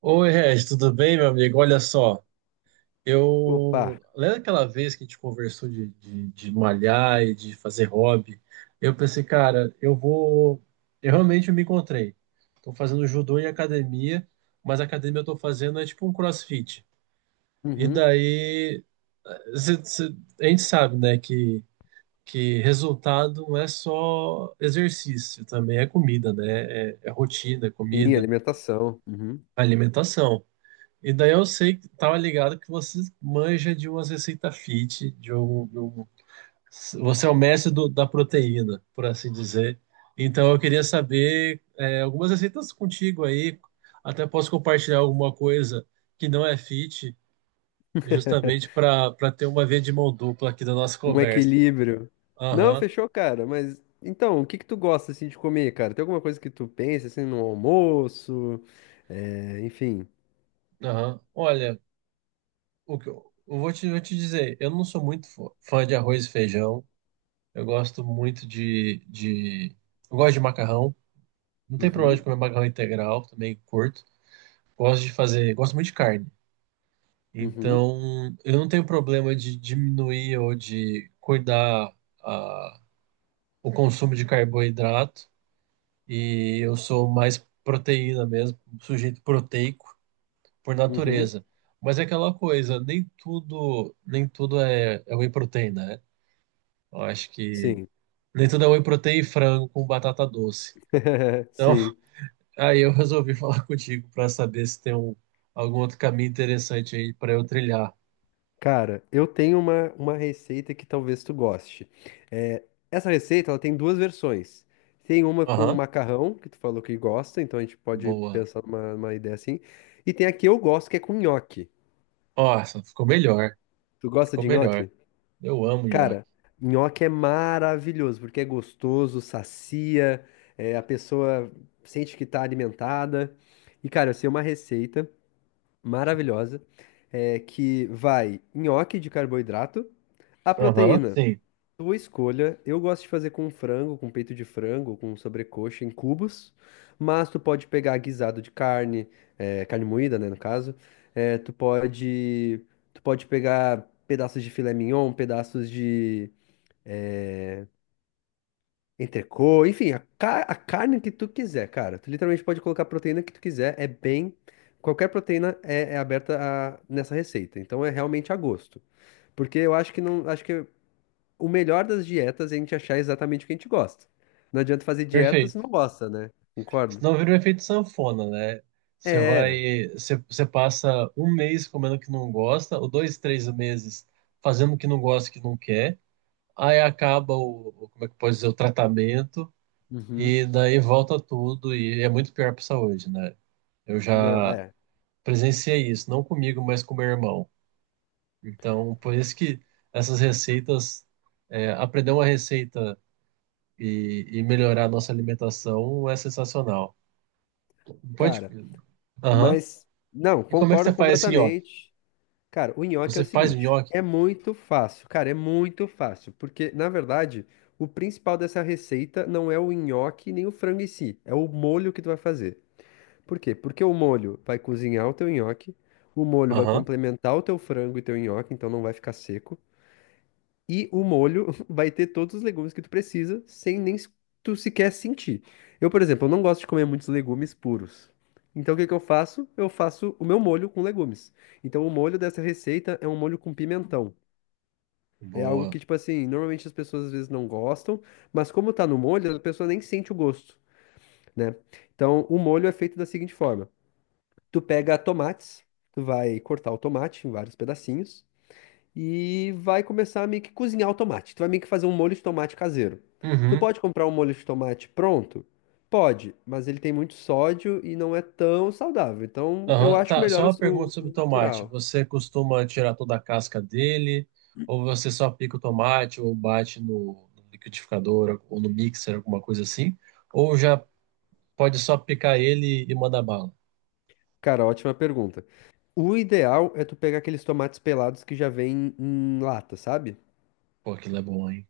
Oi, Regi, tudo bem, meu amigo? Olha só, Opa. eu. Lembra aquela vez que a gente conversou de malhar e de fazer hobby? Eu pensei, cara, eu vou. Eu realmente me encontrei. Tô fazendo judô em academia, mas a academia eu tô fazendo é tipo um crossfit. E Uhum. daí. cê- cê- a gente sabe, né, que resultado não é só exercício, também é comida, né? É rotina, é Sim, comida, alimentação. Uhum. alimentação. E daí eu sei que tava ligado que você manja de umas receitas fit, você é o mestre da proteína, por assim dizer. Então eu queria saber algumas receitas contigo aí, até posso compartilhar alguma coisa que não é fit, justamente para ter uma via de mão dupla aqui da nossa Um conversa. equilíbrio. Não, Aham, fechou, cara. Mas então, o que que tu gosta assim de comer, cara? Tem alguma coisa que tu pensa assim no almoço? É, enfim. aham. Olha, o que eu vou vou te dizer, eu não sou muito fã de arroz e feijão. Eu gosto muito de eu gosto de macarrão. Não tem problema de Uhum, comer macarrão integral, também curto. Gosto de fazer, gosto muito de carne. uhum, Então, eu não tenho problema de diminuir ou de cuidar a, o consumo de carboidrato. E eu sou mais proteína mesmo, um sujeito proteico por uhum. natureza. Mas é aquela coisa, nem tudo, nem tudo é whey protein, né? Eu acho que Sim. nem tudo é whey protein e frango com batata doce. Então, Sim. aí eu resolvi falar contigo para saber se tem algum outro caminho interessante aí para eu trilhar. Cara, eu tenho uma receita que talvez tu goste. É, essa receita, ela tem duas versões. Tem uma com Aham, macarrão, que tu falou que gosta, então a gente pode boa. pensar numa, numa ideia assim. E tem a que eu gosto, que é com nhoque. Nossa, ficou melhor. Tu gosta Ficou de melhor. nhoque? Eu amo nhoque. Cara, nhoque é maravilhoso, porque é gostoso, sacia, é, a pessoa sente que tá alimentada. E, cara, eu sei uma receita maravilhosa, é, que vai nhoque de carboidrato, a Aham, proteína. sim. Tua escolha. Eu gosto de fazer com frango, com peito de frango, com sobrecoxa em cubos, mas tu pode pegar guisado de carne, carne moída, né, no caso. Eh, tu pode, tu pode pegar pedaços de filé mignon, pedaços de eh, entrecô, enfim, a carne que tu quiser, cara. Tu literalmente pode colocar a proteína que tu quiser. É bem, qualquer proteína é, é aberta a- nessa receita. Então é realmente a gosto, porque eu acho que não, acho que o melhor das dietas é a gente achar exatamente o que a gente gosta. Não adianta fazer dieta se Perfeito. não gosta, né? Concordo? Senão vira um efeito sanfona, né? Você É. vai, você passa um mês comendo o que não gosta, ou dois, três meses fazendo o que não gosta, o que não quer. Aí acaba como é que pode dizer, o tratamento, Uhum. e daí volta tudo, e é muito pior para a saúde, né? Eu Não, já, é. presenciei isso, não comigo, mas com meu irmão. Então, por isso que essas receitas, é, aprender uma receita e melhorar a nossa alimentação é sensacional. Pode. Cara, Aham. mas. Não, E como é que você concordo faz esse nhoque? completamente. Cara, o nhoque é o Você faz o seguinte: nhoque? é muito fácil, cara, é muito fácil. Porque, na verdade, o principal dessa receita não é o nhoque nem o frango em si, é o molho que tu vai fazer. Por quê? Porque o molho vai cozinhar o teu nhoque, o molho vai Aham. complementar o teu frango e teu nhoque, então não vai ficar seco. E o molho vai ter todos os legumes que tu precisa, sem nem se- tu sequer sentir. Eu, por exemplo, eu não gosto de comer muitos legumes puros. Então, o que que eu faço? Eu faço o meu molho com legumes. Então, o molho dessa receita é um molho com pimentão. É algo Boa. que, tipo assim, normalmente as pessoas às vezes não gostam, mas como tá no molho, a pessoa nem sente o gosto, né? Então, o molho é feito da seguinte forma: tu pega tomates, tu vai cortar o tomate em vários pedacinhos e vai começar a meio que cozinhar o tomate. Tu vai meio que fazer um molho de tomate caseiro. Tu Uhum. pode comprar um molho de tomate pronto? Pode, mas ele tem muito sódio e não é tão saudável. Então eu Aham. acho Tá, só melhor uma pergunta sobre o o tomate. natural. Você costuma tirar toda a casca dele? Ou você só pica o tomate ou bate no liquidificador ou no mixer, alguma coisa assim? Ou já pode só picar ele e mandar bala. Cara, ótima pergunta. O ideal é tu pegar aqueles tomates pelados que já vem em lata, sabe? Pô, aquilo é bom, hein?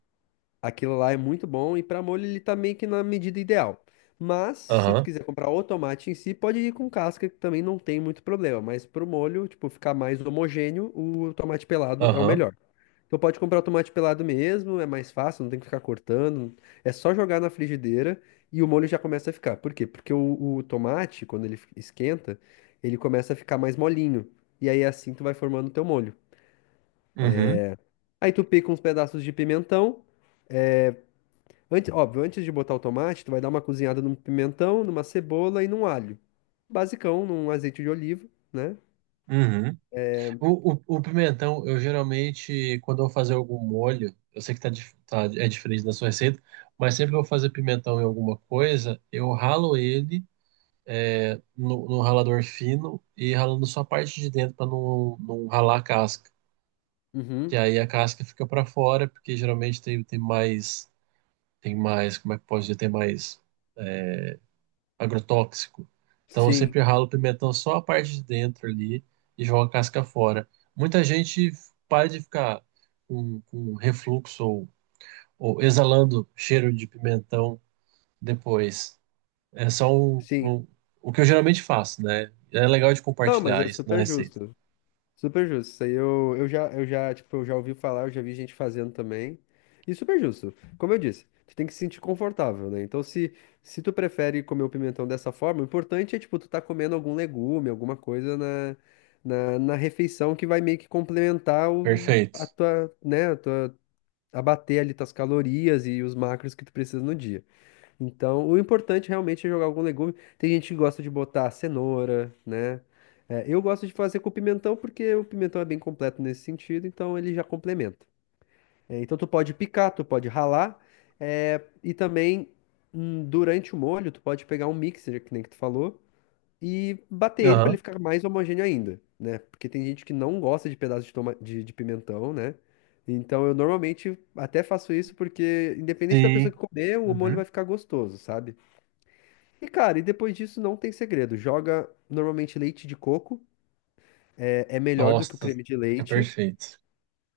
Aquilo lá é muito bom e para molho ele tá meio que na medida ideal. Mas se tu Aham, quiser comprar o tomate em si, pode ir com casca que também não tem muito problema, mas pro molho, tipo, ficar mais homogêneo, o tomate pelado é o aham, melhor. Então pode comprar o tomate pelado mesmo, é mais fácil, não tem que ficar cortando, é só jogar na frigideira e o molho já começa a ficar. Por quê? Porque o tomate, quando ele esquenta, ele começa a ficar mais molinho. E aí assim tu vai formando o teu molho. uhum, Aí tu pica uns pedaços de pimentão. Antes, óbvio, antes de botar o tomate, tu vai dar uma cozinhada num pimentão, numa cebola e num alho. Basicão, num azeite de oliva, né? uhum. O pimentão, eu geralmente, quando eu vou fazer algum molho, eu sei que tá, é diferente da sua receita, mas sempre que eu vou fazer pimentão em alguma coisa, eu ralo ele eh, no ralador fino e ralando só a parte de dentro para não ralar a casca. Uhum. Que aí a casca fica para fora, porque geralmente como é que pode dizer, tem mais agrotóxico. Então eu Sim, sempre ralo o pimentão só a parte de dentro ali e jogo a casca fora. Muita gente para de ficar com refluxo ou exalando cheiro de pimentão depois. É só sim. O que eu geralmente faço, né? É legal de Não, mas compartilhar é isso na super receita. justo. Super justo. Isso aí tipo, eu já ouvi falar, eu já vi gente fazendo também. E super justo. Como eu disse, tu tem que se sentir confortável, né? Então, se tu prefere comer o pimentão dessa forma, o importante é, tipo, tu tá comendo algum legume, alguma coisa na refeição que vai meio que complementar o, a Perfeito. tua, né, a tua abater ali tuas calorias e os macros que tu precisa no dia. Então, o importante realmente é jogar algum legume. Tem gente que gosta de botar cenoura, né? É, eu gosto de fazer com pimentão porque o pimentão é bem completo nesse sentido, então ele já complementa. É, então tu pode picar, tu pode ralar, é, e também durante o molho tu pode pegar um mixer, que nem que tu falou, e bater ele para ele Aham. ficar mais homogêneo ainda, né? Porque tem gente que não gosta de pedaço de pimentão, né? Então eu normalmente até faço isso porque, independente da pessoa que Sim. comer, o molho vai Uhum. ficar gostoso, sabe? E cara, e depois disso não tem segredo. Joga normalmente leite de coco, é, é melhor do que o Nossa, creme de fica leite. perfeito.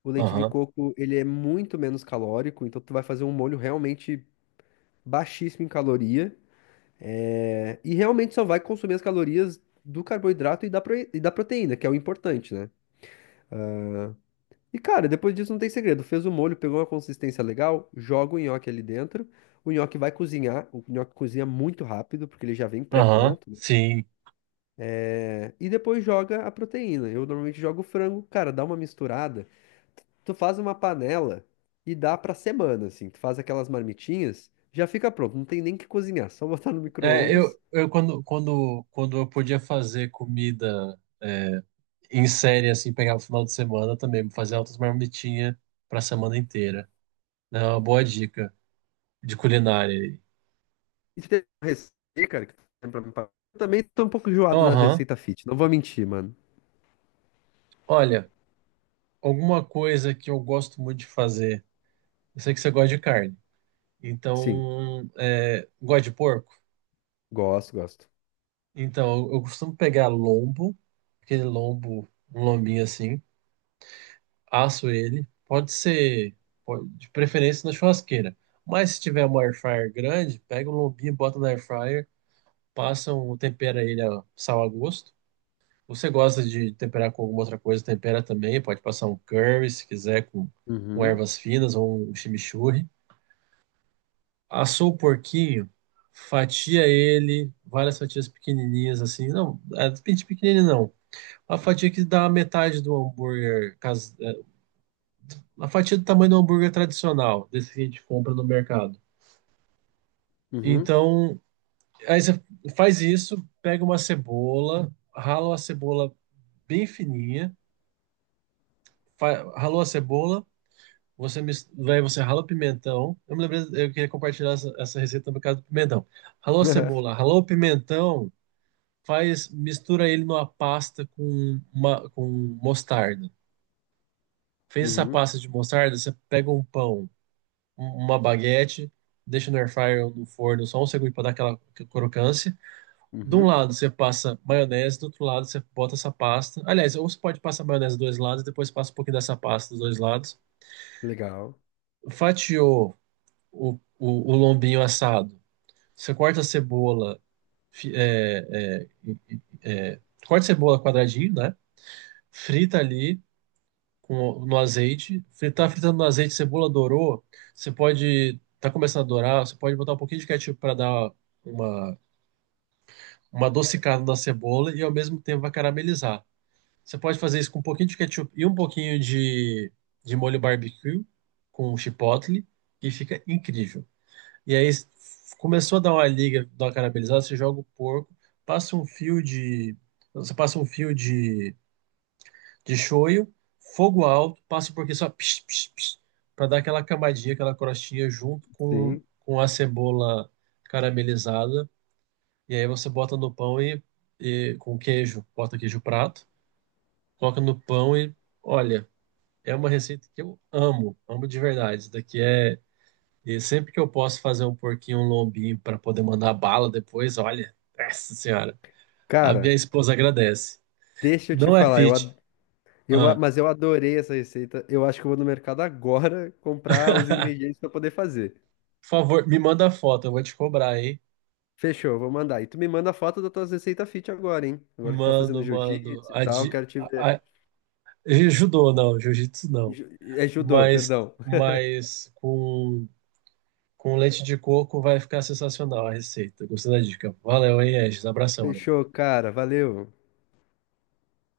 O leite de Aham. coco, ele é muito menos calórico, então tu vai fazer um molho realmente baixíssimo em caloria. É, e realmente só vai consumir as calorias do carboidrato e e da proteína, que é o importante, né? E cara, depois disso não tem segredo. Fez o molho, pegou uma consistência legal, joga o nhoque ali dentro. O nhoque vai cozinhar, o nhoque cozinha muito rápido, porque ele já vem Aham. pré-pronto, né? Sim. É, e depois joga a proteína. Eu normalmente jogo o frango, cara, dá uma misturada. Tu faz uma panela e dá pra semana, assim. Tu faz aquelas marmitinhas, já fica pronto, não tem nem que cozinhar, só botar no É, micro-ondas. Quando eu podia fazer comida é, em série, assim, pegava o final de semana também, fazer altas marmitinhas pra semana inteira. É uma boa dica de culinária aí. E se tem uma receita, cara, que tá eu também tô um pouco enjoado das Aham. receitas fit. Não vou mentir, mano. Olha, alguma coisa que eu gosto muito de fazer. Eu sei que você gosta de carne. Sim, Então, é, gosta de porco? gosto, gosto. Então, eu costumo pegar lombo, aquele lombo, um lombinho assim. Asso ele. Pode ser, de preferência na churrasqueira. Mas se tiver uma air fryer grande, pega um lombinho, bota na air fryer, passa um, tempera ele a sal a gosto. Você gosta de temperar com alguma outra coisa, tempera também. Pode passar um curry, se quiser, com Uhum, ervas finas ou um chimichurri. Assou o porquinho, fatia ele, várias fatias pequenininhas assim. Não, é, pequenininho não. A fatia que dá a metade do hambúrguer a fatia do tamanho do hambúrguer tradicional, desse que a gente compra no mercado. uhum, Então, aí você faz isso, pega uma cebola, rala a cebola bem fininha, ralou a cebola, daí você rala o pimentão. Eu me lembrei, eu queria compartilhar essa receita no caso do pimentão. Ralou a cebola, ralou o pimentão, faz, mistura ele numa pasta com, uma, com mostarda. Fez essa uhum, pasta de mostarda, você pega uma baguete, deixa no air fryer ou no forno só um segundo para dar aquela crocância. De um uhum. lado você passa maionese, do outro lado você bota essa pasta. Aliás, ou você pode passar maionese dos dois lados, depois passa um pouquinho dessa pasta dos dois lados. Legal. Fatiou o, o lombinho assado. Você corta a cebola, fi- é, é, corta a cebola quadradinho, né? Frita ali. Com, no azeite. Fritar fritando no azeite, cebola dourou. Você pode, tá começando a dourar, você pode botar um pouquinho de ketchup para dar uma, uma adocicada na cebola e ao mesmo tempo vai caramelizar. Você pode fazer isso com um pouquinho de ketchup e um pouquinho de molho barbecue com chipotle e fica incrível. E aí começou a dar uma liga, dar uma caramelizada, você joga o porco, passa você passa um fio de shoyu, fogo alto, passa porque só para dar aquela camadinha, aquela crostinha junto Sim. com a cebola caramelizada. E aí você bota no pão e com queijo, bota queijo prato, coloca no pão e olha, é uma receita que eu amo, amo de verdade. Isso daqui é e sempre que eu posso fazer um porquinho, um lombinho para poder mandar bala depois, olha, nossa senhora, a minha Cara, esposa agradece. deixa eu te Não é falar, eu, ad- fit. eu, a- Ah. mas eu adorei essa receita. Eu acho que eu vou no mercado agora comprar os ingredientes pra poder fazer. Por favor, me manda a foto, eu vou te cobrar, hein? Fechou, vou mandar. E tu me manda a foto das tuas receitas fit agora, hein? Agora que tá fazendo Mando, mando. jiu-jitsu e A, tal, di- quero te ver. a- judô não, jiu-jitsu não. É judô, Mas, perdão. Com leite de coco vai ficar sensacional a receita. Gostei da dica. Valeu, hein, Regis? Abração, amigo. Fechou, cara. Valeu.